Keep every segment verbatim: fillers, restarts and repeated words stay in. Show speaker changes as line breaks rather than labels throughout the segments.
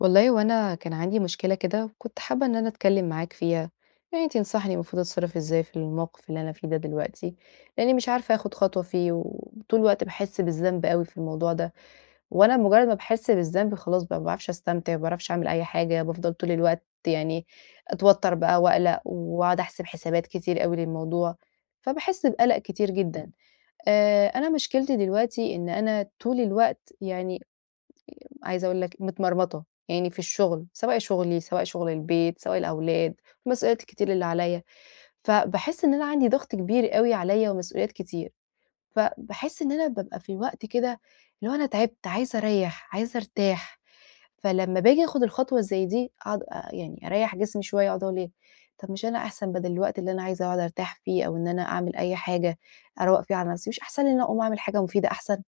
والله هو أنا كان عندي مشكلة كده وكنت حابة إن أنا أتكلم معاك فيها، يعني تنصحني المفروض أتصرف إزاي في الموقف اللي أنا فيه ده دلوقتي، لإني مش عارفة آخد خطوة فيه وطول الوقت باحس بالذنب أوي في الموضوع ده، وأنا مجرد ما باحس بالذنب خلاص بقى ما باعرفش أستمتع، ما باعرفش أعمل أي حاجة، بافضل طول الوقت يعني أتوتر بقى وأقلق وأقعد أحسب حسابات كتير أوي للموضوع، فباحس بقلق كتير جدًا. آآ أنا مشكلتي دلوقتي إن أنا طول الوقت يعني عايزة أقول لك متمرمطة، يعني في الشغل، سواء شغلي، سواء شغل البيت، سواء الأولاد، المسؤوليات الكتير اللي عليَّ، فباحس إن أنا عندي ضغط كبير أوي عليَّ ومسؤوليات كتير، فباحس إن أنا بابقى في وقت كده اللي هو أنا تعبت، عايزة أريّح، عايزة أرتاح، فلمّا باجي آخد الخطوة زي دي أقعد أ يعني أريّح جسمي شوية أقعد أقول إيه، طب مش أنا أحسن بدل الوقت اللي أنا عايزة أقعد أرتاح فيه أو إن أنا أعمل أي حاجة أروّق فيها على نفسي، مش أحسن لي إن أنا أقوم أعمل حاجة مفيدة أحسن؟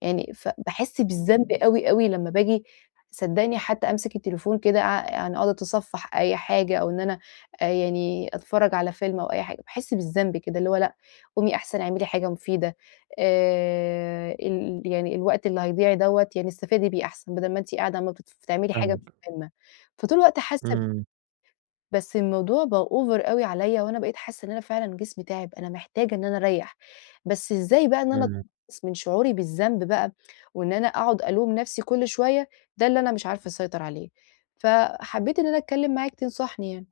يعني فباحس بالذنب أوي، أوي لمّا باجي صدّقني حتى أمسك التليفون كده أع يعني أقعد أتصفّح أي حاجة أو إن أنا آآ يعني أتفرّج على فيلم أو أي حاجة، باحس بالذنب كده اللي هو لأ، قومي أحسن اعملي حاجة مفيدة آآ ال يعني الوقت اللي هيضيع دوّة يعني استفادي بيه أحسن بدل ما أنتِ قاعدة عمّالة بت بتعملي حاجة
فاهمِك.
مش مهمة، فطول الوقت حاسة
إمم.
بس الموضوع بقى over أوي عليَّ، وأنا بقيت حاسة إن أنا فعلًا جسمي تاعب، أنا محتاجة إن أنا أريّح، بس إزاي بقى إن أنا
إمم.
أتخلّص من شعوري بالذنب بقى، وإن أنا أقعد ألوم نفسي كل شوية، ده اللي أنا مش عارفة أسيطر عليه. فحبيت إن أنا أتكلم معاك تنصحني يعني.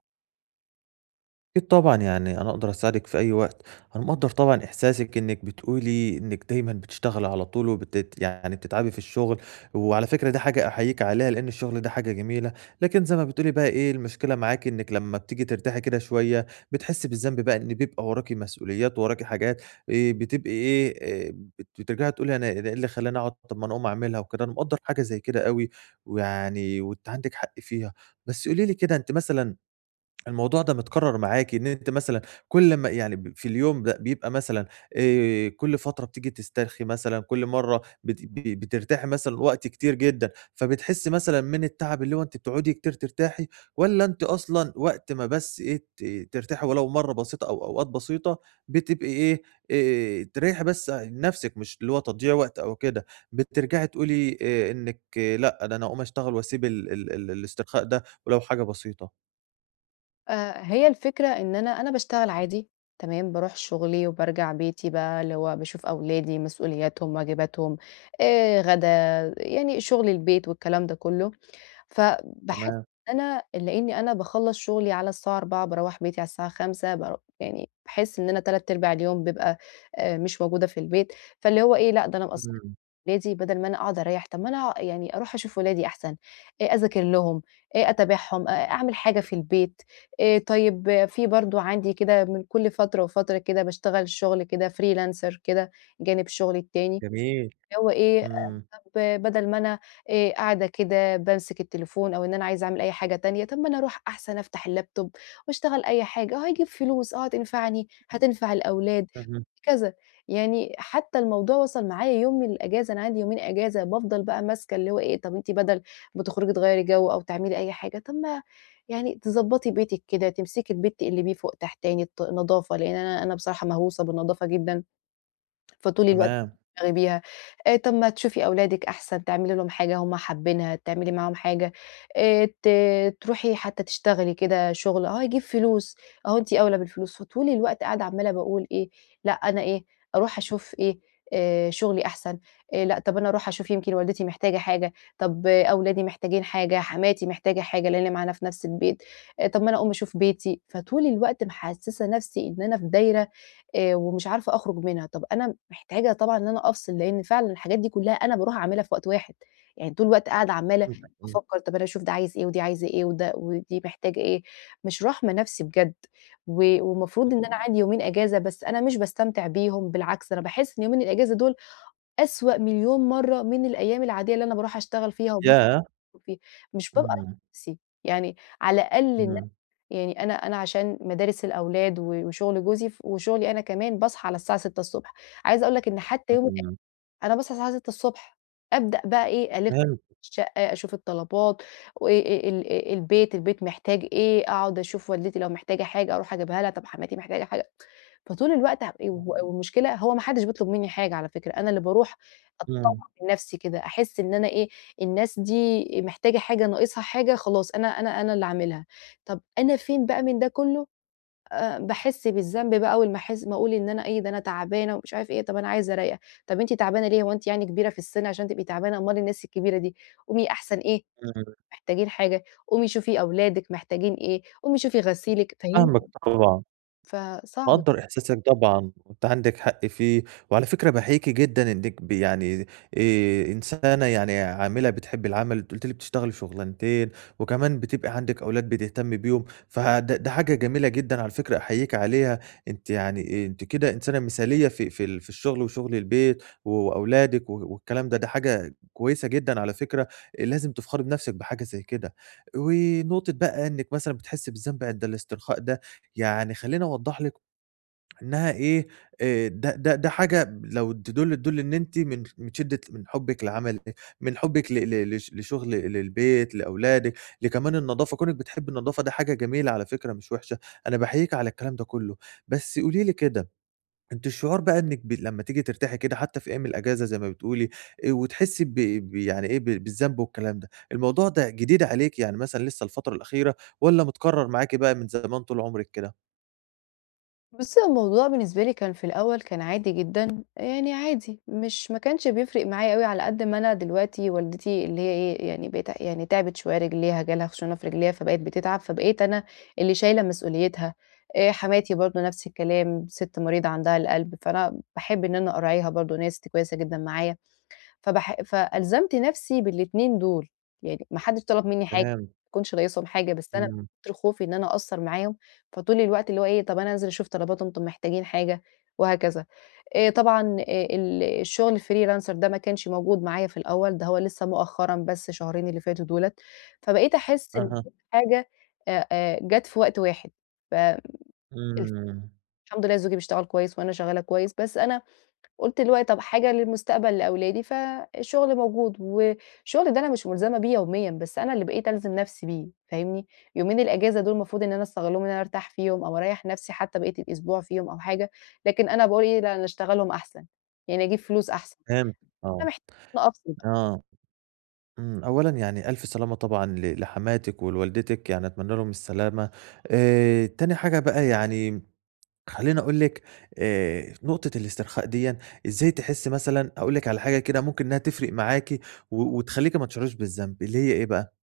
أكيد طبعًا، يعني أنا أقدر أساعدِك في أي وقت. أنا مقدّر طبعًا إحساسِك إنِّك بتقولي إنِّك دايمًا بتشتغلي على طول وبتت يعني بتتعبي في الشغل، وعلى فكرة دي حاجة أحييكِ عليها لإن الشغل ده حاجة جميلة. لكن زي ما بتقولي بقى إيه، المشكلة معاكِ إنِّك لمّا بتيجي ترتاحي كده شوية بتحسّي بالذنب بقى إن بيبقى وراكِ مسؤوليات، وراكِ حاجات، آآ بتبقي إيه، آآ بت بترجعي تقولي أنا أنا إيه اللي خلّاني أقعد، طَب ما أنا أقوم أعملها وكده، أنا مقدّر حاجة زي كده أوي، ويعني وأنتِ عندِك حق فيها. بس قولي لي كده أنتِ مثلًا الموضوع ده متكرر معاكِ، إن أنتِ مثلًا كل أمّا يعني ب في اليوم ده بيبقى مثلًا، آآ، كل فترة بتيجي تسترخي مثلًا، كل مرّة بت ب بترتاحي مثلًا وقت كتير جدًا، فبتحسي مثلًا من التعب اللي هو أنتِ بتقعدي كتير ترتاحي، والّا أنتِ أصلًا وقت ما بس إيه ت ترتاحي ولو مرّة بسيطة أو أوقات بسيطة، بتبقي إيه، آآ، تريحي بس نفسِك مش اللي هو تضييع وقت أو كده، بترجعي تقولي آآ، إنِّك إيه لأ، ده أنا هاقوم أشتغل وأسيب ال ال ال الاسترخاء ده ولو حاجة بسيطة؟
آآ، هي الفكرة إن أنا أنا باشتغل عادي، تمام، باروح شغلي وبارجع بيتي بقى اللي هو باشوف أولادي، مسؤولياتهم، واجباتهم، آآ، غدا، يعني شغل البيت والكلام ده كله. فباحس
تمام.
إن أنا لإني أنا باخلّص شغلي على الساعة أربعة باروّح بيتي على الساعة خمسة بار يعني باحس إن أنا تلات أرباع اليوم بابقى آآ مش موجودة في البيت، فاللي هو إيه لأ ده أنا مقصّرة في
إمم.
ولادي بدل ما أنا أقعد أريّح، طب ما أنا يعني أروح أشوف ولادي أحسن، آآ أذاكر لهم، آآ أتابعهم، أ أعمل حاجة في البيت، آآ طيب آه، في برضه عندي كده من كل فترة وفترة كده باشتغل شغل كده freelancer كده جانب شغلي التاني.
جميل.
اللي هو إيه، آآ
إمم.
طب بدل ما أنا آآ قاعدة كده بامسك التليفون أو إن أنا عايزة أعمل أي حاجة تانية، طب ما أنا أروح أحسن أفتح اللابتوب وأشتغل أي حاجة، هاجيب فلوس، آه هتنفعني، هتنفع الأولاد،
اهم.
كذا. يعني حتى الموضوع وصل معايا يوم من الأجازة، أنا عندي يومين أجازة، بافضل بقى ماسكة اللي هو إيه، طب أنتِ بدل ما تخرجي تغيّري جو أو تعملي أي حاجة، طب ما يعني تضبّطي بيتِك كده، تمسكي البيت تقلبيه فوق تحتاني، الط نضافة، لإن أنا أنا بصراحة مهووسة بالنضافة جدًا. فطول الوقت
تمام.
بتشتغلي بيها. آآ طب ما تشوفي أولادِك أحسن، تعملي لهم حاجة هُم حابينها، تعملي معاهم حاجة، آآ ت تروحي حتى تشتغلي كده شغل، آه يجيب فلوس، أهو أنتِ أولى بالفلوس. فطول الوقت قاعدة عمّالة باقول إيه، لأ أنا إيه، أروح أشوف إيه، آآ شغلي أحسن، آآ لأ طب أنا أروح أشوف يمكن والدتي محتاجة حاجة، طب آه، أولادي محتاجين حاجة، حماتي محتاجة حاجة لإن معانا في نفس البيت، آآ طب ما أنا أقوم أشوف بيتي. فطول الوقت محسّسة نفسي إن أنا في دايرة آآ ومش عارفة أخرج منها، طَب أنا محتاجة طبعًا إن أنا أفصل، لإن فعلًا الحاجات دي كلّها أنا باروح أعملها في وقت واحد، يعني طول الوقت قاعدة عمّالة إمم.
فهمتك. إمم.
بافكّر طَب أنا أشوف ده عايز إيه، ودي عايزة إيه، وده ودي محتاجة إيه، مش راحمة نَفْسي بجد، و والمفروض إن
إمم.
أنا عندي يومين إجازة، بس أنا مش باستمتع بيهم، بالعكس أنا باحس إن يومين الإجازة دول أسوأ مليون مرّة من الأيام العادية اللي أنا باروح أشتغل فيها وبافصل
ياه!
فيها، مش بابقى راحمة
إمم.
نَفْسي، يعني على الأقل
إمم.
يعني أنا أنا عشان مدارس الأولاد و وشغل جوزي ف وشغلي أنا كمان باصحى على الساعة ستة ص. عايزة أقول لك إن حتى يوم
إمم.
أنا باصحى الساعة السادسة الصبح، أبدأ بقى إيه، ألِف
فهمت.
الشقة، أشوف الطلبات وآآ ال آآ البيت، البيت محتاج إيه، أقعد أشوف والدتي لو محتاجة حاجة أروح أجيبها لها، طب حماتي محتاجة حاجة، فطول الوقت ه إيه، و والمشكلة هو ما حدش بيطلب مني حاجة على فكرة، أنا اللي باروح أتطوع
إمم.
من نفسي كده، أحس إن أنا إيه، الناس دي محتاجة حاجة، ناقصها حاجة، خلاص أنا أنا أنا اللي أعملها. طب أنا فين بقى من ده كله؟ آآ باحس بالذنب بقى أول ما أحس ما أقول إن أنا إيه، ده أنا تعبانة ومش عارف إيه، طب أنا عايزة أريّح، طب أنتِ تعبانة ليه، هو أنتِ يعني كبيرة في السِن عشان تبقي تعبانة، أمّال الناس الكبيرة دي، قومي أحسن إيه،
إمم.
محتاجين حاجة، قومي شوفي أولادِك محتاجين إيه، قومي شوفي غسيلِك،
فاهمك
فاهم؟
طبعًا.
فصعب
مقدّر إحساسِك طبعًا، وأنتِ عندِك حق فيه، وعلى فكرة باحييكِ جدًا إنِّك ب يعني آآ إنسانة يعني عاملة بتحبّي العمل، أنتِ قُلتِ لي بتشتغلي شُغلانتين، وكمان بتبقى عندِك أولاد بتهتمّي بيهم، فده ده حاجة جميلة جدًا على فكرة أحييكِ عليها. أنتِ يعني إيه، أنتِ كده إنسانة مثالية في في ال في الشغل وشغل البيت و وأولادِك و والكلام ده، ده حاجة كويسة جدًا على فكرة، إيه، لازم تفخري بنَفْسِك بحاجة زي كده. ونقطة بقى إنِّك مثلًا بتحسّي بالذنب عند الاسترخاء ده، يعني خلّيني أوضّح لِك إنها إيه، آآ ده ده ده حاجة لو تدُل تدُل إن أنتِ من من شدة من حُبِّك لعملِك، من حُبِّك ل ل لش لشغل للبيت، لأولادِك، لكمان النضافة، كونِك بتحبّي النضافة ده حاجة جميلة على فكرة مش وِحشة، أنا باحييكِ على الكلام ده كُلّه. بس قولي لي كده، أنتِ الشعور بقى إنِّك ب لمّا تيجي ترتاحي كده حتّى في أيام الأجازة زي ما بتقولي، آآ وتحسّي ب ب يعني إيه، ب بالذنب والكلام ده، الموضوع ده جديد عليكِ، يعني مثلًا لسّه الفترة الأخيرة والّا متكرّر معاكِ بقى من زمان طول عمرِك كده؟
بُصّي، هو الموضوع بالنسبة لي كان في الأول كان عادي جدًا، يعني عادي مش ما كانش بيفرق معايا أوي على قد ما أنا دلوقتي والدتي اللي هي إيه، يعني بقيت يعني تعبت شوية رجليها، جه لها خشونة في رجليها فبقت بتتعب، فبقيت أنا اللي شايلة مسؤوليتها. آآ، حماتي برضه نفس الكلام، سِت مريضة عندها القلب، فأنا باحب إن أنا أراعيها برضه إن هي سِت كويسة جدًا معايا. فبح فألزمت نفسي بالاتنين دول، يعني ما حدش طلب منّي حاجة،
فهمت.
ما كنتش رئيسهم حاجة، بس أنا من
إمم.
كتر خوفي إن أنا أقصّر معاهم، فطول الوقت اللي هو إيه، طَب أنا أنزل أشوف طلباتهم، طَب محتاجين حاجة وهكذا. آآ طبعًا آآ ال الشغل الfreelancer ده ما كانش موجود معايا في الأول، ده هو لسه مؤخرًا بس شهرين اللي فاتوا دُولة، فبقيت أحس إن
أها.
كل حاجة آآ آآ جات في وقت واحد، ف
إمم.
الحمد لله زوجي بيشتغل كويس وأنا شغّالة كويس، بس أنا قُلت اللي هو طب حاجة للمستقبل لأولادي، فالشغل موجود، والشغل ده أنا مش ملزمة بيه يوميًا، بس أنا اللي بقيت ألزم نفسي بيه، فاهمني؟ يومين الأجازة دول المفروض إن أنا أستغلهم إن أنا أرتاح فيهم أو أريّح نفسي حتى بقية الأسبوع فيهم أو حاجة، لكن أنا باقول إيه، لأ أنا أشتغلهم أحسن، يعني أجيب فلوس أحسن،
فهمتِك.
أنا
آه.
محتاجة إن أنا أفصل.
آه. إمم. أولًا يعني ألْف سلامة طبعًا ل لحماتِك ولوالدتِك، يعني أتمنى لهم السلامة. آآ، تاني حاجة بقى يعني خلّيني أقول لِك، آآ، نقطة الاسترخاء ديًّا إزاي تحسّي مثلًا أقول لِك على حاجة كده ممكن إنها تفرق معاكِ و وتخلّيكِ ما تشعريش بالذنب، اللي هي إيه بقى؟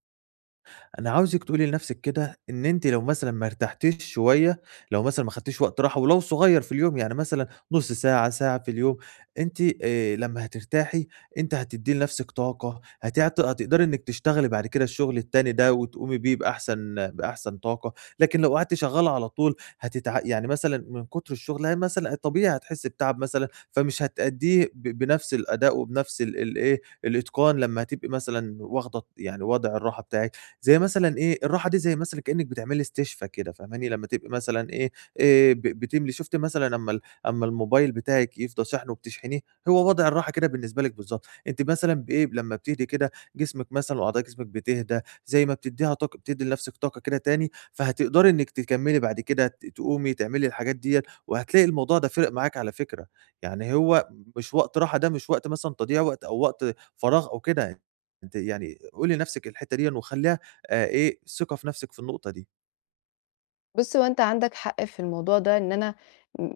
أنا عاوزِك تقولي لنفسِك كده إن أنتِ لو مثلًا ما ارتحتيش شوية، لو مثلًا ما خدتيش وقت راحة ولو صغير في اليوم، يعني مثلًا نُص ساعة، ساعة في اليوم، أنتِ آآ لمّا هترتاحي أنتِ هتدّي لنفسِك طاقة، هتعت هتقدري إنِّك تشتغلي بعد كده الشغل التاني ده وتقومي بيه بأحسن بأحسن طاقة، لكن لو قعدتِ شغّالة على طول هتتع يعني مثلًا من كتر الشغل ه مثلًا طبيعي هتحسّي بتعب مثلًا، فمش هتأدّيه ب بنفس الأداء وبنفس ال الإيه، الإتقان لمّا هتبقي مثلًا واخدة يعني وضع الراحة بتاعِك. زي مثلًا إيه، الراحة دي زي مثلًا كإنِّك بتعملي استشفا كده فاهماني، لمّا تبقي مثلًا إيه، آآ ب بتملي شُفتِ مثلًا أمّا ال أمّا الموبايل بتاعِك يفضى شاحنه وبتشحنيه، هو وضع الراحة كده بالنسبة لِك بالضبط، أنتِ مثلًا بإيه، لمّا بتهدي كده جسمِك مثلًا وأعضاء جسمِك بتهدى، زي ما بتدّيها طاقة بتدّي لنَفْسِك طاقة كده تاني، فهتقدري إنِّك تكمّلي بعد كده ت تقومي تعملي الحاجات ديّة، وهتلاقي الموضوع ده فِرِق معاكِ على فكرة، يعني هو مش وقت راحة، ده مش وقت مثلًا تضييع وقت أو وقت فراغ أو كده، أنتِ يعني قولي لنَفْسِك الحتّة ديًّا وخلّيها آآ إيه، ثقة في نَفْسِك في النقطة دي.
بُص، هو أنت عندك حق في الموضوع ده، إن أنا م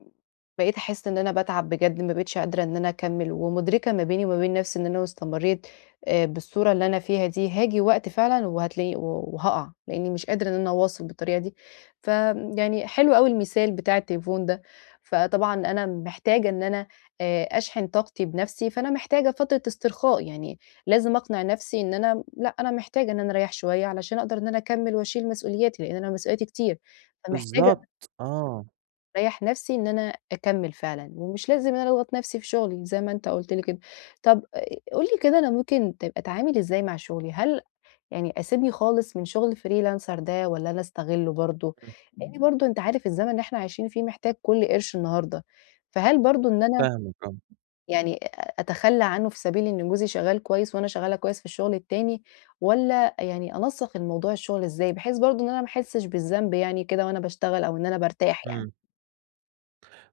بقيت أحس إن أنا باتعب بجد، ما بقيتش قادرة إن أنا أكمّل، ومدركة ما بيني وما بين نفسي إن أنا لو استمريت آآ بالصورة اللي أنا فيها دي، هاجي وقت فعلًا وهتلاقيني و وهاقع، لإني مش قادرة إن أنا أواصل بالطريقة دي. فيعني حلو أوي المثال بتاع التليفون ده، فطبعًا أنا محتاجة إن أنا آآ أشحن طاقتي بنفسي، فأنا محتاجة فترة استرخاء، يعني لازم أقنع نفسي إن أنا لأ، أنا محتاجة إن أنا أريّح شوية علشان أقدر إن أنا أكمّل وأشيل مسؤولياتي، لإن أنا مسؤولياتي كتير. فمحتاجة
بالضبط. آه.
أريّح نفسي إن أنا أكمّل فعلًا، ومش لازم إن أنا أضغط نفسي في شغلي زي ما أنت قُلت لي كده. طب آآ قُل لي كده أنا ممكن تبقى أتعامل إزاي مع شغلي؟ هل يعني أسيبني خالص من شغل الfreelancer ده والّا أنا أستغلّه برضه؟
إمم.
لإن برضه أنت عارف الزمن اللي إحنا عايشين فيه محتاج كل قرش النهارده، فهل برضه إن أنا
فاهمك. آه.
يعني أ أتخلّى عنه في سبيل إن جوزي شغّال كويس وأنا شغّالة كويس في الشغل التاني والّا يعني أنسّق الموضوع الشغل إزاي بحيث برضه إن أنا ما أحسّش بالذنب يعني كده وأنا باشتغل أو إن أنا بارتاح يعني؟
إمم.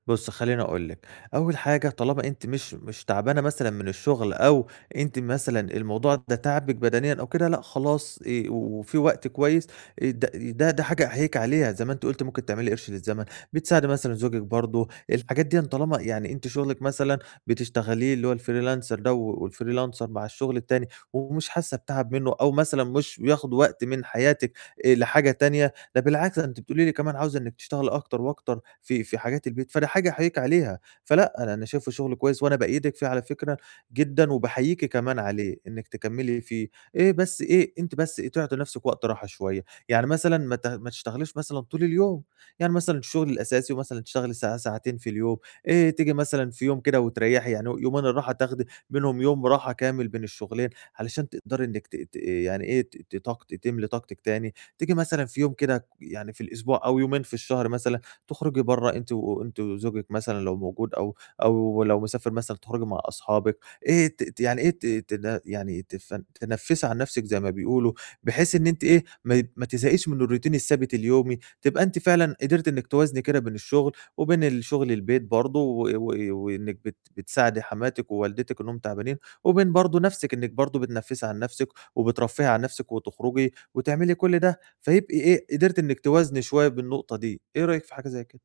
بُصّي، خلّيني أقول لِك، أول حاجة طالما أنتِ مش مش تعبانة مثلًا من الشغل أو أنتِ مثلًا الموضوع ده تاعبِك بدنيًا أو كده، لأ خلاص، آآ، وفي وقت كويس، آآ، د ده ده حاجة أحييكِ عليها، زي ما أنتِ قُلتِ ممكن تعملي قرش للزمن، بتساعدي مثلًا زوجِك برضه، الحاجات ديًا طالما يعني أنتِ شغلِك مثلًا بتشتغليه اللي هو الfreelancer ده والfreelancer مع الشغل التاني، ومش حاسة بتعب منه أو مثلًا مش بياخد وقت من حياتِك آآ، لحاجة تانية، ده بالعكس أنتِ بتقولي لي كمان عاوزة إنِّك تشتغلي أكتر وأكتر في في حاجات البيت، فده حاجة أحييكِ عليها، فلأ أنا أنا شايفه شغل كويس وأنا بأيدِك فيه على فكرة جدًا، وباحييكِ كمان عليه إنِّك تكمّلي فيه، إيه بس إيه أنتِ بس إيه تعطي نفسِك وقت راحة شوية، يعني مثلًا ما ت ما تشتغليش مثلًا طول اليوم، يعني مثلًا الشغل الأساسي ومثلًا تشتغلي ساعة ساعتين في اليوم، آآ، تيجي مثلًا في يوم كده وتريّحي، يعني يومين الراحة تاخدي منهم يوم راحة كامل بين الشغلين، علشان تقدري إنِّك ت ت يعني إيه ت ت طاقت تملي طاقتِك تاني. تيجي مثلًا في يوم كده يعني في الأسبوع أو يومين في الشهر مثلًا، تخرجي برّه أنتِ وأنتِ وزوجِك مثلًا لو موجود أو أو لو مسافر مثلًا تخرجي مع أصحابِك، إيه ت ت يعني إيه ت تن يعني تفن تنفّسي عن نفسِك زي ما بيقولوا، بحيث إن أنتِ إيه، ما ما تزهقيش من الروتين الثابت اليومي، تبقى أنتِ فعلًا قدرتِ إنِّك توازني كده بين الشغل وبين الشغل البيت برضه و و وإنِّك بت بتساعدي حماتِك ووالدتِك إنّهم تعبانين، وبين برضه نفسِك إنِّك برضه بتنفّسي عن نفسِك وبترفّهي عن نفسِك وتخرجي وتعملي كل ده. فيبقي إيه، قدرتِ إنِّك توازني شوية بالنقطة دي، إيه رأيِك في حاجة زي كده؟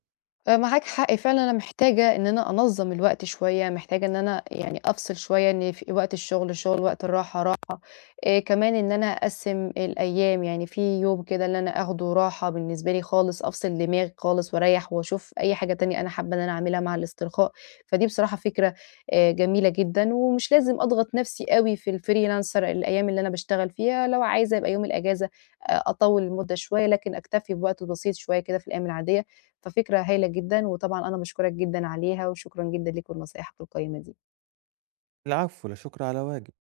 آآ معاك حق فعلًا أنا محتاجة إن أنا أنظّم الوقت شوية، محتاجة إن أنا يعني أفصل شوية إن في وقت الشغل شغل، وقت الراحة راحة. آآ كمان إن أنا أقسّم الأيام، يعني في يوم كده اللي أنا آخده راحة بالنسبة لي خالص، أفصل دماغي خالص وأريّح وأشوف أي حاجة تانية أنا حابة إن أنا أعملها مع الاسترخاء، فدي بصراحة فكرة آآ جميلة جدًا، ومش لازم أضغط نَفْسي أوي في الfreelancer الأيام اللي أنا باشتغل فيها، لو عايزة يبقى يوم الأجازة أ أطوّل المدة شوية، لكن أكتفي بوقت بسيط شوية كده في الأيام العادية، ففكرة هايلة جدًا، وطبعًا أنا باشكرك جدًا عليها، وشكرًا جدًا ليك ولنصايحك القيّمة دي.
العفو، لا شكر على واجب.